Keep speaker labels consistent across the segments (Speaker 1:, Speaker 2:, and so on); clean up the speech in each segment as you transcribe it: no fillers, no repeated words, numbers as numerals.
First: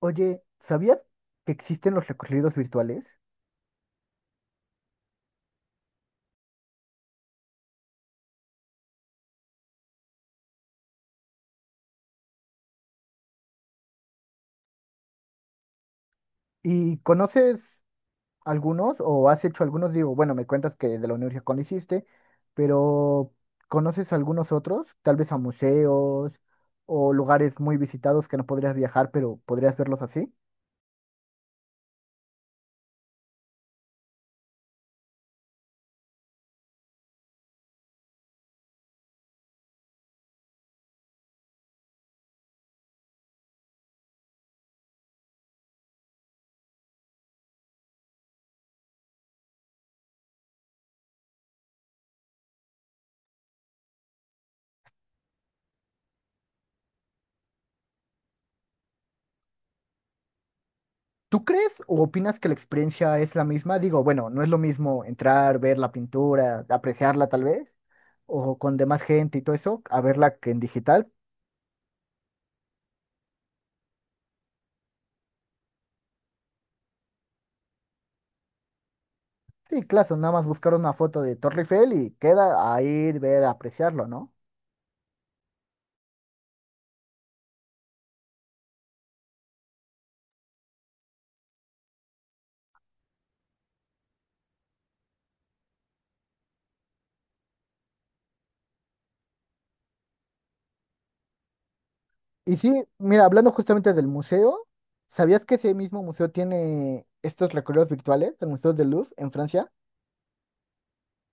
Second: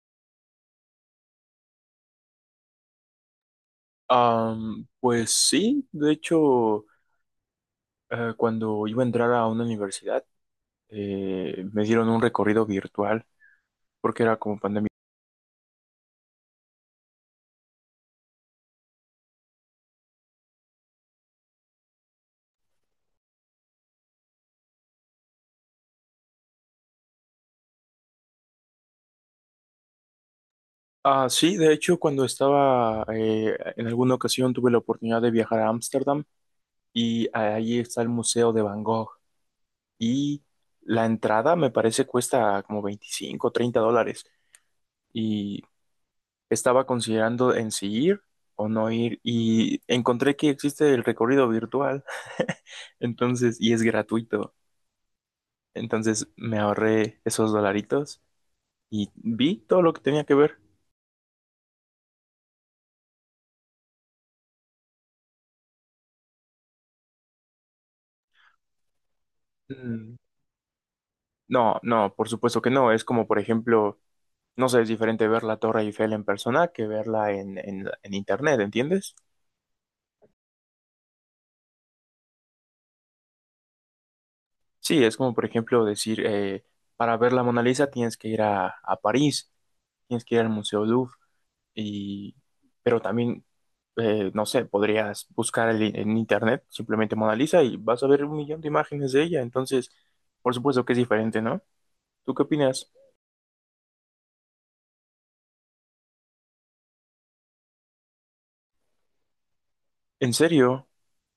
Speaker 1: Oye, ¿sabías que existen los recorridos virtuales?
Speaker 2: Pues sí, de hecho, cuando iba a entrar a una universidad, me dieron un recorrido virtual porque era como pandemia.
Speaker 1: ¿Y conoces algunos o has hecho algunos? Digo, bueno, me cuentas que de la universidad con hiciste, pero ¿conoces algunos otros? Tal vez a museos o lugares muy visitados que no podrías viajar, pero podrías verlos así.
Speaker 2: Ah, sí, de hecho, cuando estaba en alguna ocasión tuve la oportunidad de viajar a Ámsterdam y ahí está el Museo de Van Gogh y la entrada me parece cuesta como 25 o $30 y estaba considerando en si ir o no ir y encontré que existe el recorrido virtual, entonces, y es gratuito. Entonces me ahorré esos dolaritos y vi todo lo que tenía que ver.
Speaker 1: ¿Tú crees o opinas que la experiencia es la misma? Digo, bueno, no es lo mismo entrar, ver la pintura, apreciarla tal vez, o con demás gente y todo eso, a
Speaker 2: Mm,
Speaker 1: verla que en digital.
Speaker 2: no, no, por supuesto que no. Es como, por ejemplo, no sé, es diferente ver la Torre Eiffel en persona que verla en internet, ¿entiendes?
Speaker 1: Sí, claro, nada más buscar una foto de Torre Eiffel y queda ahí ver, apreciarlo, ¿no?
Speaker 2: Sí, es como, por ejemplo, decir, para ver la Mona Lisa tienes que ir a París, tienes que ir al Museo Louvre, y, pero también, no sé, podrías buscar en internet simplemente Mona Lisa y vas a ver un millón de imágenes de ella. Entonces, por supuesto que es diferente, ¿no? ¿Tú qué
Speaker 1: Y sí,
Speaker 2: opinas?
Speaker 1: mira, hablando justamente del museo, ¿sabías que ese mismo museo tiene estos recorridos virtuales, el Museo de Louvre en Francia?
Speaker 2: ¿En serio?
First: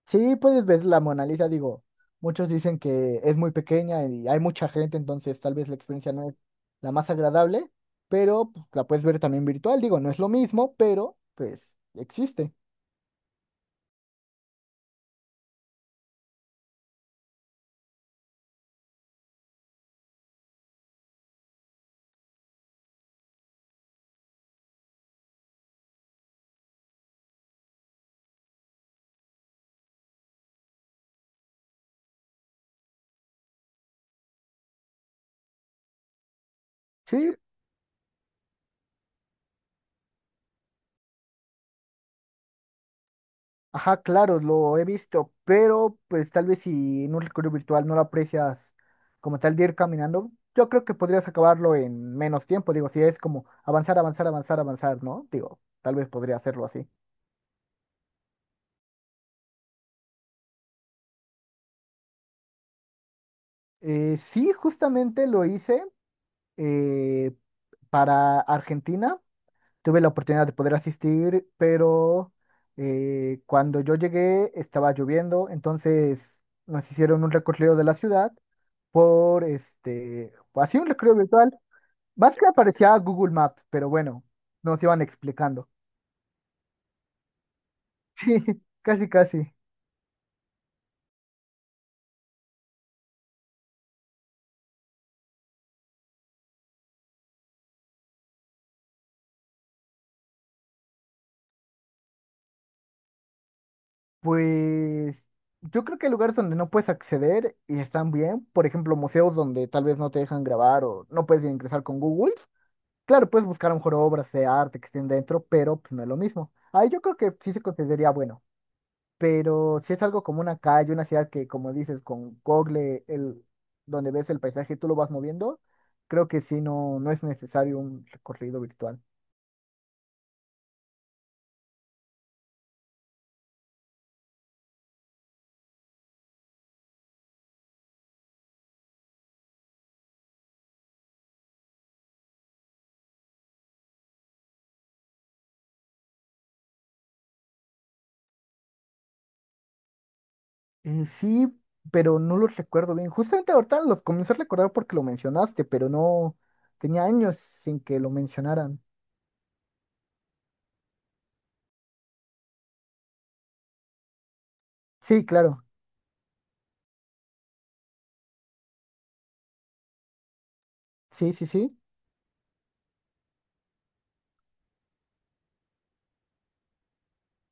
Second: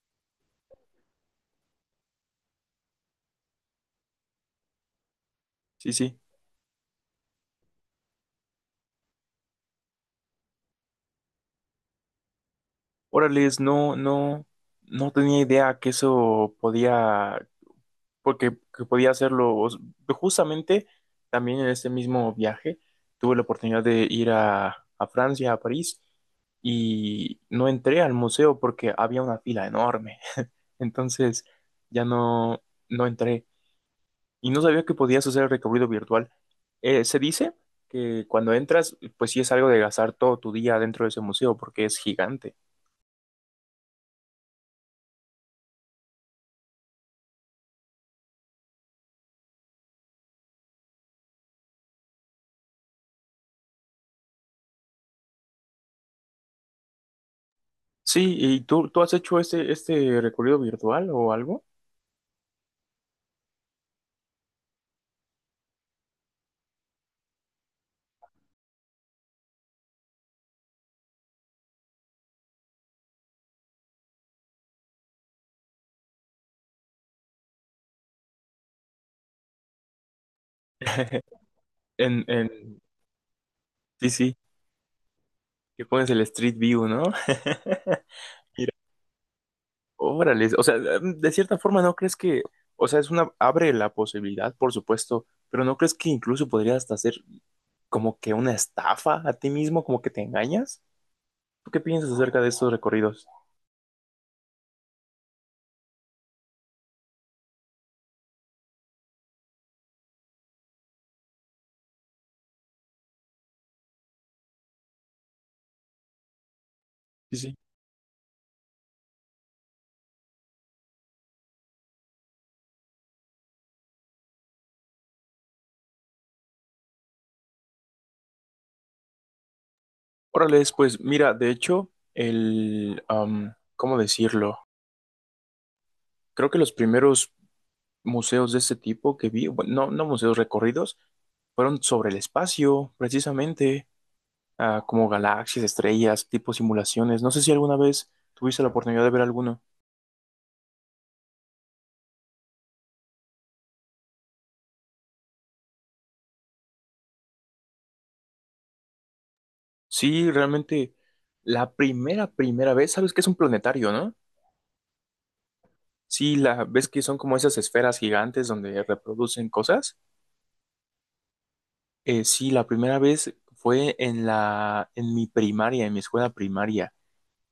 Speaker 1: Sí, puedes ver la Mona Lisa, digo, muchos dicen que es muy pequeña y hay mucha gente, entonces tal vez la
Speaker 2: Sí,
Speaker 1: experiencia
Speaker 2: sí.
Speaker 1: no es la más agradable, pero pues, la puedes ver también virtual, digo, no es lo mismo, pero pues existe.
Speaker 2: Órales, no, no, no tenía idea que eso podía, porque que podía hacerlo. Justamente también en este mismo viaje tuve la oportunidad de ir a Francia, a París, y no entré al museo porque había una fila enorme. Entonces ya no, no entré. Y no sabía que podías hacer recorrido virtual. Se
Speaker 1: Sí,
Speaker 2: dice que cuando entras, pues sí es algo de gastar todo tu día dentro de ese museo porque es gigante.
Speaker 1: ajá, claro, lo he visto, pero pues tal vez si en un recorrido virtual no lo aprecias como tal de ir caminando, yo creo que podrías acabarlo en menos tiempo, digo, si es como avanzar, avanzar, avanzar, avanzar, ¿no? Digo, tal vez podría hacerlo así.
Speaker 2: Sí, ¿y tú has hecho este recorrido virtual o algo?
Speaker 1: Sí, justamente lo hice eh, para Argentina. Tuve la oportunidad de poder asistir, pero cuando yo llegué estaba lloviendo, entonces nos hicieron un recorrido de la ciudad por este, pues, así un recorrido virtual,
Speaker 2: En,
Speaker 1: más que
Speaker 2: en,
Speaker 1: aparecía Google Maps, pero
Speaker 2: sí,
Speaker 1: bueno,
Speaker 2: sí,
Speaker 1: nos iban explicando.
Speaker 2: que pones el Street View, ¿no?
Speaker 1: Sí, casi, casi.
Speaker 2: Órale, o sea, de cierta forma, ¿no crees que, o sea, es una, abre la posibilidad, por supuesto, pero ¿no crees que incluso podrías hasta hacer como que una estafa a ti mismo, como que te engañas? ¿Tú qué piensas acerca de estos recorridos?
Speaker 1: Pues yo creo que hay lugares donde no puedes acceder y están bien, por ejemplo, museos donde tal vez no te dejan grabar o no puedes ingresar con Google. Claro, puedes buscar a lo mejor obras de arte que estén dentro, pero pues no es lo mismo. Ahí yo creo que
Speaker 2: Sí,
Speaker 1: sí
Speaker 2: sí.
Speaker 1: se consideraría bueno, pero si es algo como una calle, una ciudad que como dices, con Google, el, donde ves el paisaje, y tú lo vas moviendo, creo que sí no, no es necesario un recorrido virtual.
Speaker 2: Órale, pues mira, de hecho, el, ¿cómo decirlo? Creo que los primeros museos de este tipo que vi, bueno, no, no museos recorridos, fueron sobre el espacio, precisamente, ah, como galaxias, estrellas, tipo simulaciones. No sé si alguna vez tuviste la oportunidad de ver alguno.
Speaker 1: Sí, pero no los recuerdo bien. Justamente ahorita los comencé a recordar porque lo mencionaste, pero no tenía años sin que lo mencionaran.
Speaker 2: Sí, realmente, la primera vez, sabes que es un planetario, ¿no?
Speaker 1: Sí, claro.
Speaker 2: Sí, la ves que son como esas esferas gigantes donde reproducen cosas.
Speaker 1: Sí, sí, sí.
Speaker 2: Sí, la primera vez fue en en mi primaria, en mi escuela primaria.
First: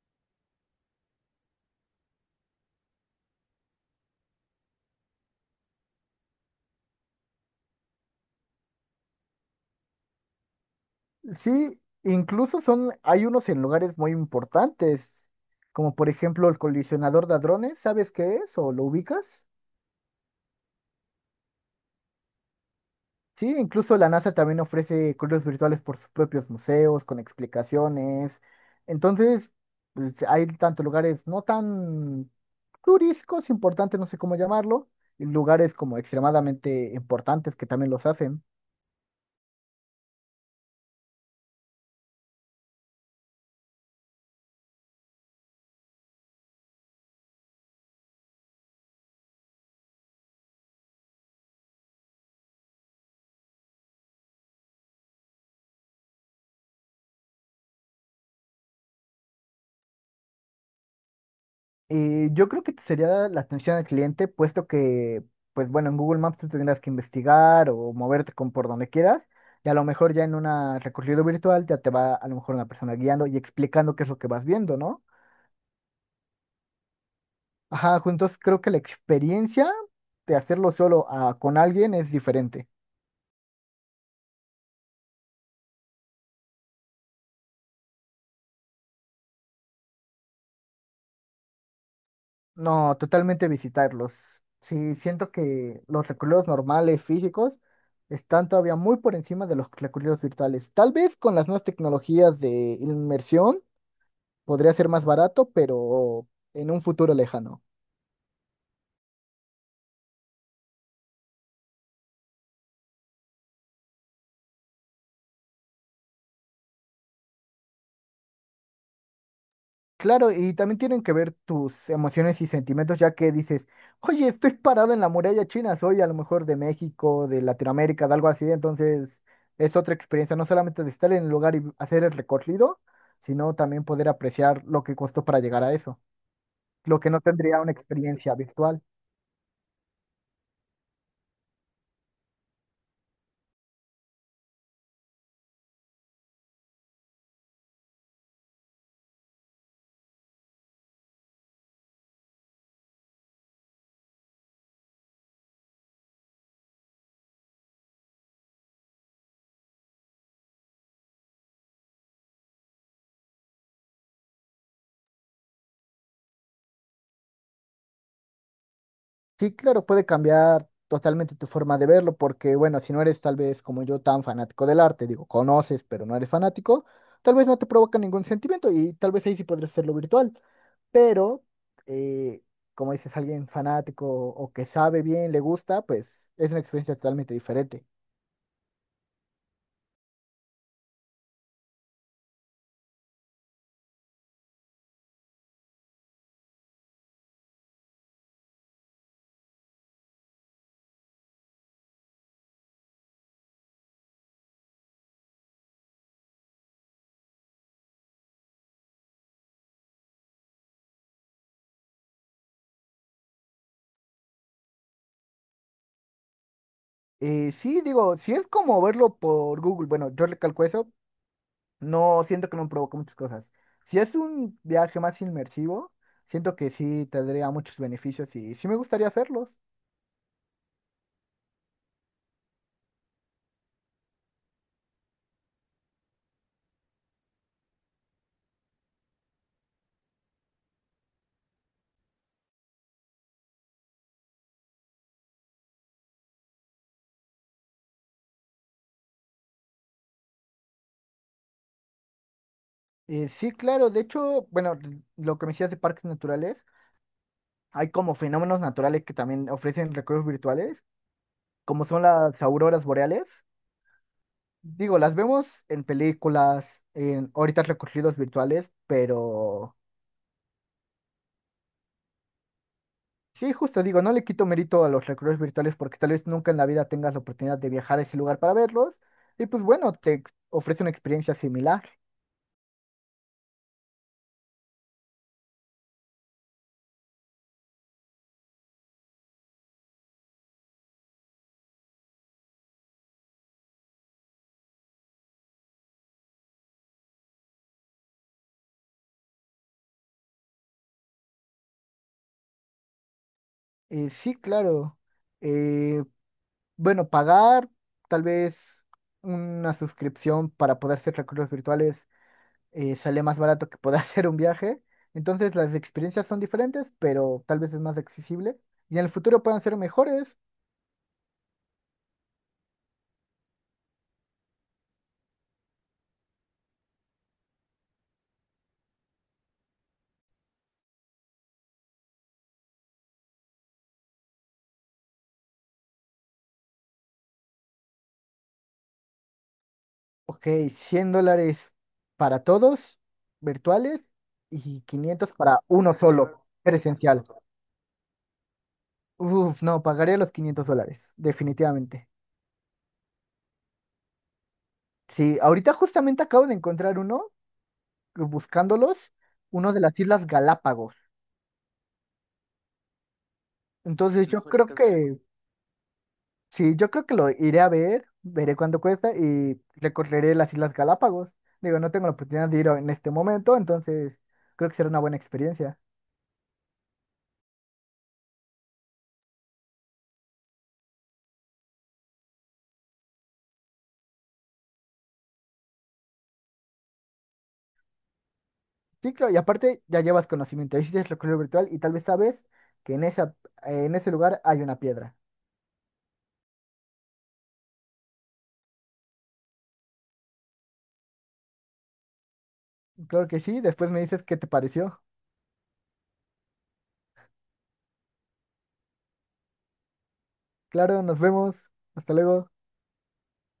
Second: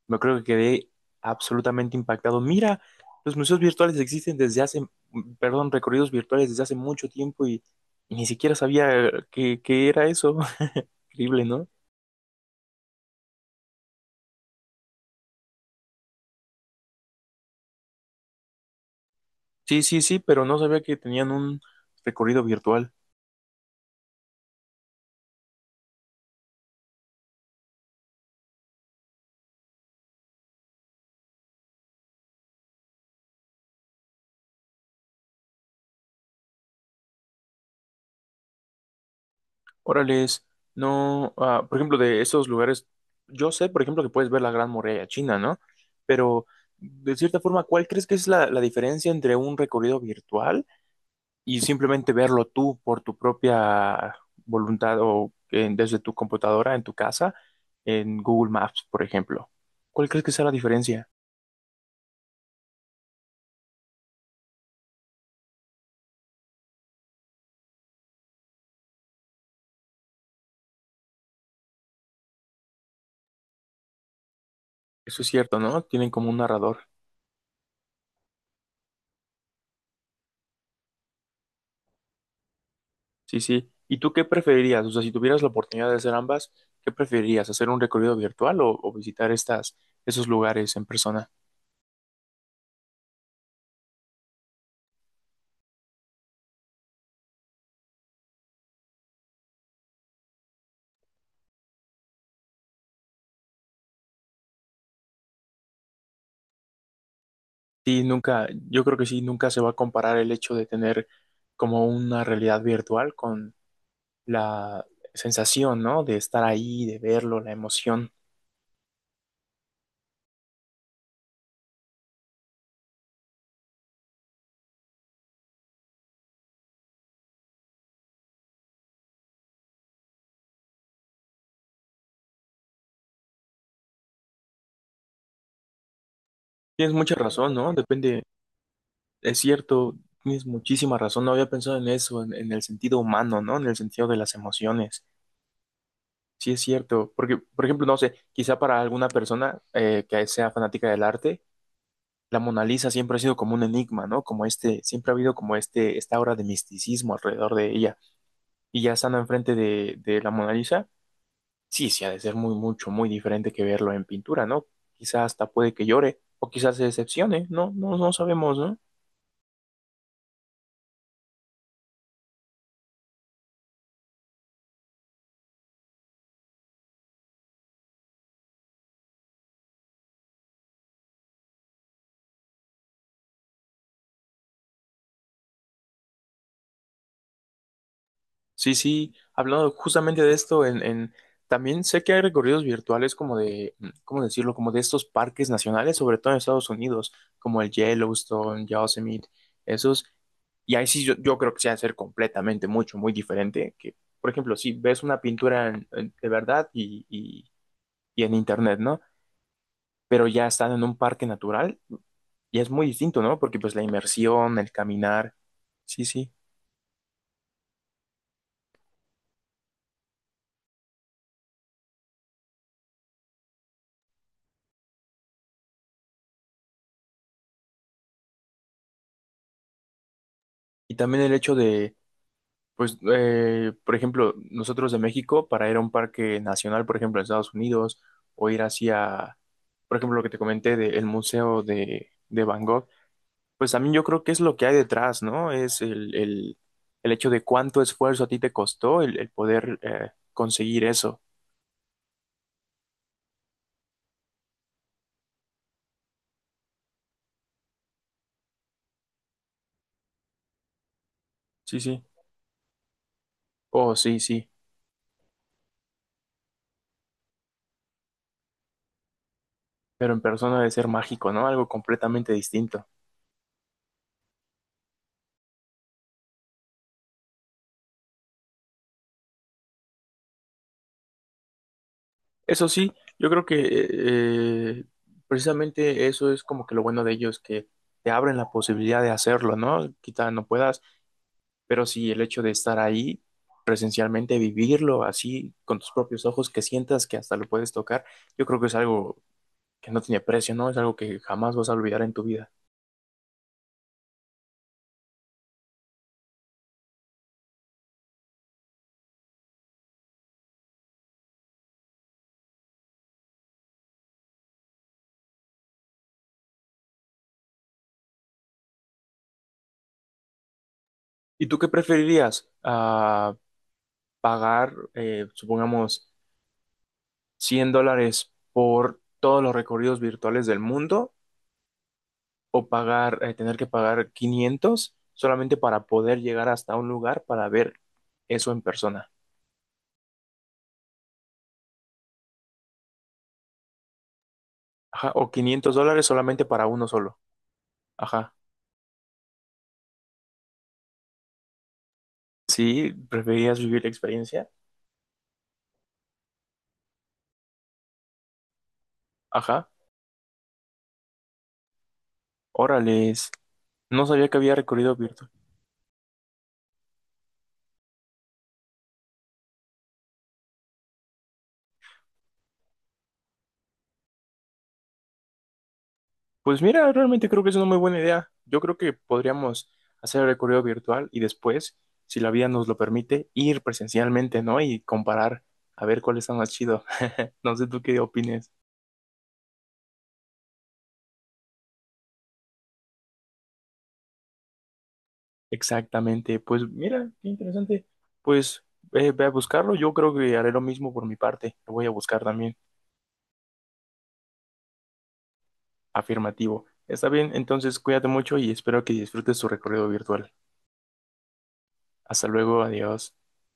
Speaker 2: Me acuerdo que quedé absolutamente impactado. Mira, los museos virtuales existen desde hace, perdón, recorridos virtuales desde hace mucho tiempo y ni siquiera sabía qué era eso. Increíble, ¿no?
Speaker 1: Sí, incluso son, hay unos en lugares muy importantes, como por ejemplo el colisionador de hadrones, ¿sabes qué es o lo ubicas?
Speaker 2: Sí, sí, sí, pero no sabía que tenían un recorrido virtual.
Speaker 1: Sí, incluso la NASA también ofrece cruces virtuales por sus propios museos, con explicaciones. Entonces, pues, hay tanto lugares no tan turísticos, importantes, no sé cómo llamarlo, y lugares como extremadamente importantes que también los hacen.
Speaker 2: Órales, no, ah, por ejemplo, de esos lugares, yo sé, por ejemplo, que puedes ver la Gran Muralla China, ¿no? Pero, de cierta forma, ¿cuál crees que es la diferencia entre un recorrido virtual y simplemente verlo tú por tu propia voluntad o desde tu computadora, en tu casa, en Google Maps, por ejemplo? ¿Cuál crees que sea la diferencia?
Speaker 1: Yo creo que sería la atención al cliente, puesto que, pues bueno, en Google Maps tú tendrás que investigar o moverte con por donde quieras, y a lo mejor ya en una recorrido virtual ya te va a lo mejor una persona guiando y explicando qué es lo que vas viendo, ¿no?
Speaker 2: Eso es cierto, ¿no? Tienen como un narrador.
Speaker 1: Ajá, juntos creo que la experiencia de hacerlo solo a- con alguien es diferente.
Speaker 2: Sí, sí. ¿Y tú qué preferirías? O sea, si tuvieras la oportunidad de hacer ambas, ¿qué preferirías? ¿Hacer un recorrido virtual o visitar estas, esos lugares en persona?
Speaker 1: No, totalmente visitarlos. Sí, siento que los recorridos normales, físicos, están todavía muy por encima de los recorridos virtuales. Tal vez con las nuevas tecnologías de inmersión podría ser más barato, pero en un futuro lejano.
Speaker 2: Sí, nunca, yo creo que sí, nunca se va a comparar el hecho de tener como una realidad virtual con la sensación, ¿no? De estar ahí, de verlo, la emoción.
Speaker 1: Claro, y también tienen que ver tus emociones y sentimientos, ya que dices, oye, estoy parado en la muralla china, soy a lo mejor de México, de Latinoamérica, de algo así, entonces es otra experiencia, no solamente de estar en el lugar y hacer el recorrido, sino también poder apreciar lo que costó para llegar a eso,
Speaker 2: Tienes
Speaker 1: lo que
Speaker 2: mucha
Speaker 1: no
Speaker 2: razón,
Speaker 1: tendría una
Speaker 2: ¿no? Depende,
Speaker 1: experiencia virtual.
Speaker 2: es cierto, tienes muchísima razón. No había pensado en eso, en el sentido humano, ¿no? En el sentido de las emociones. Sí, es cierto, porque, por ejemplo, no sé, quizá para alguna persona que sea fanática del arte, la Mona Lisa siempre ha sido como un enigma, ¿no? Como este, siempre ha habido como este, esta aura de misticismo alrededor de ella. Y ya estando enfrente de la Mona Lisa, sí, sí ha de ser muy, mucho, muy diferente que verlo en pintura, ¿no? Quizá hasta puede que llore, o quizás se decepcione, no, no, no sabemos, ¿no?
Speaker 1: Sí, claro, puede cambiar totalmente tu forma de verlo, porque bueno, si no eres tal vez como yo tan fanático del arte, digo, conoces, pero no eres fanático, tal vez no te provoca ningún sentimiento y tal vez ahí sí podrías hacerlo virtual, pero eh, como dices, alguien fanático o que sabe bien, le gusta, pues es una experiencia totalmente diferente.
Speaker 2: Sí, sí, hablando justamente de esto, también sé que hay recorridos virtuales como de, ¿cómo decirlo? Como de estos parques nacionales, sobre todo en Estados Unidos, como el Yellowstone, Yosemite, esos. Y ahí sí yo creo que se va a hacer completamente mucho, muy diferente. Que, por ejemplo, si ves una pintura de verdad y en internet, ¿no? Pero ya están en un parque natural y es muy distinto, ¿no? Porque pues la inmersión, el caminar, sí, sí.
Speaker 1: Sí, digo, si es como verlo por Google, bueno, yo recalco eso, no, siento que me provocó muchas cosas. Si es un viaje más inmersivo, siento que sí tendría muchos beneficios y sí me gustaría hacerlos.
Speaker 2: Y también el hecho pues, por ejemplo, nosotros de México, para ir a un parque nacional, por ejemplo, en Estados Unidos, o ir hacia, por ejemplo, lo que te comenté del Museo de Van Gogh, pues también yo creo que es lo que hay detrás, ¿no? Es el hecho de cuánto esfuerzo a ti te costó el poder conseguir eso.
Speaker 1: Sí, claro, de hecho, bueno, lo que me decías de parques naturales, hay como fenómenos naturales que también ofrecen recursos virtuales,
Speaker 2: Sí,
Speaker 1: como son
Speaker 2: sí.
Speaker 1: las auroras boreales.
Speaker 2: Oh, sí, sí.
Speaker 1: Digo, las vemos en películas, en ahorita recorridos virtuales, pero
Speaker 2: Pero en persona debe ser mágico, ¿no? Algo completamente distinto.
Speaker 1: sí, justo digo, no le quito mérito a los recorridos virtuales porque tal vez nunca en la vida tengas la oportunidad de viajar a ese lugar para verlos. Y pues bueno, te ofrece una experiencia similar.
Speaker 2: Eso sí, yo creo que eh, precisamente eso es como que lo bueno de ellos, que te abren la posibilidad de hacerlo, ¿no? Quizá no puedas, pero sí el hecho de estar ahí presencialmente, vivirlo así con tus propios ojos, que sientas que hasta lo puedes tocar, yo creo que es algo que no tiene precio, ¿no? Es algo que jamás vas a olvidar en tu vida.
Speaker 1: Sí, claro. Eh, bueno, pagar tal vez una suscripción para poder hacer recorridos virtuales sale más barato que poder hacer un viaje. Entonces las experiencias son diferentes, pero tal vez es más accesible. Y en el futuro puedan ser mejores.
Speaker 2: ¿Y tú qué preferirías? Ah, pagar, supongamos, $100 por todos los recorridos virtuales del mundo o pagar, tener que pagar 500 solamente para poder llegar hasta un lugar para ver eso en persona.
Speaker 1: Ok, $100 para todos, virtuales, y
Speaker 2: Ajá, o
Speaker 1: 500 para
Speaker 2: 500
Speaker 1: uno
Speaker 2: dólares solamente
Speaker 1: solo,
Speaker 2: para uno solo.
Speaker 1: presencial.
Speaker 2: Ajá.
Speaker 1: Uf, no, pagaría los $500, definitivamente.
Speaker 2: Sí, ¿preferías vivir la experiencia?
Speaker 1: Sí, ahorita justamente acabo de encontrar uno, buscándolos,
Speaker 2: Ajá.
Speaker 1: uno de las Islas Galápagos.
Speaker 2: Órales. No
Speaker 1: Entonces
Speaker 2: sabía que
Speaker 1: yo
Speaker 2: había
Speaker 1: creo
Speaker 2: recorrido
Speaker 1: que,
Speaker 2: virtual.
Speaker 1: sí, yo creo que lo iré a ver, veré cuánto cuesta y recorreré las Islas Galápagos. Digo, no tengo la oportunidad de ir en este momento, entonces creo que será una buena experiencia.
Speaker 2: Pues mira, realmente creo que es una muy buena idea. Yo creo que podríamos hacer el recorrido virtual y después, si la vida nos lo permite, ir presencialmente, ¿no? Y comparar a ver cuál está más chido. No sé tú qué opines.
Speaker 1: Sí, claro, y aparte ya llevas conocimiento, hiciste el recorrido virtual y tal vez sabes que en esa, en ese lugar hay una piedra.
Speaker 2: Exactamente, pues mira, qué interesante. Pues ve a buscarlo, yo creo que haré lo mismo por mi parte, lo voy a buscar también.
Speaker 1: Claro que sí, después me dices qué te pareció.
Speaker 2: Afirmativo. Está bien, entonces cuídate mucho y espero que disfrutes tu recorrido virtual.
Speaker 1: Claro, nos vemos. Hasta
Speaker 2: Hasta
Speaker 1: luego.
Speaker 2: luego, adiós.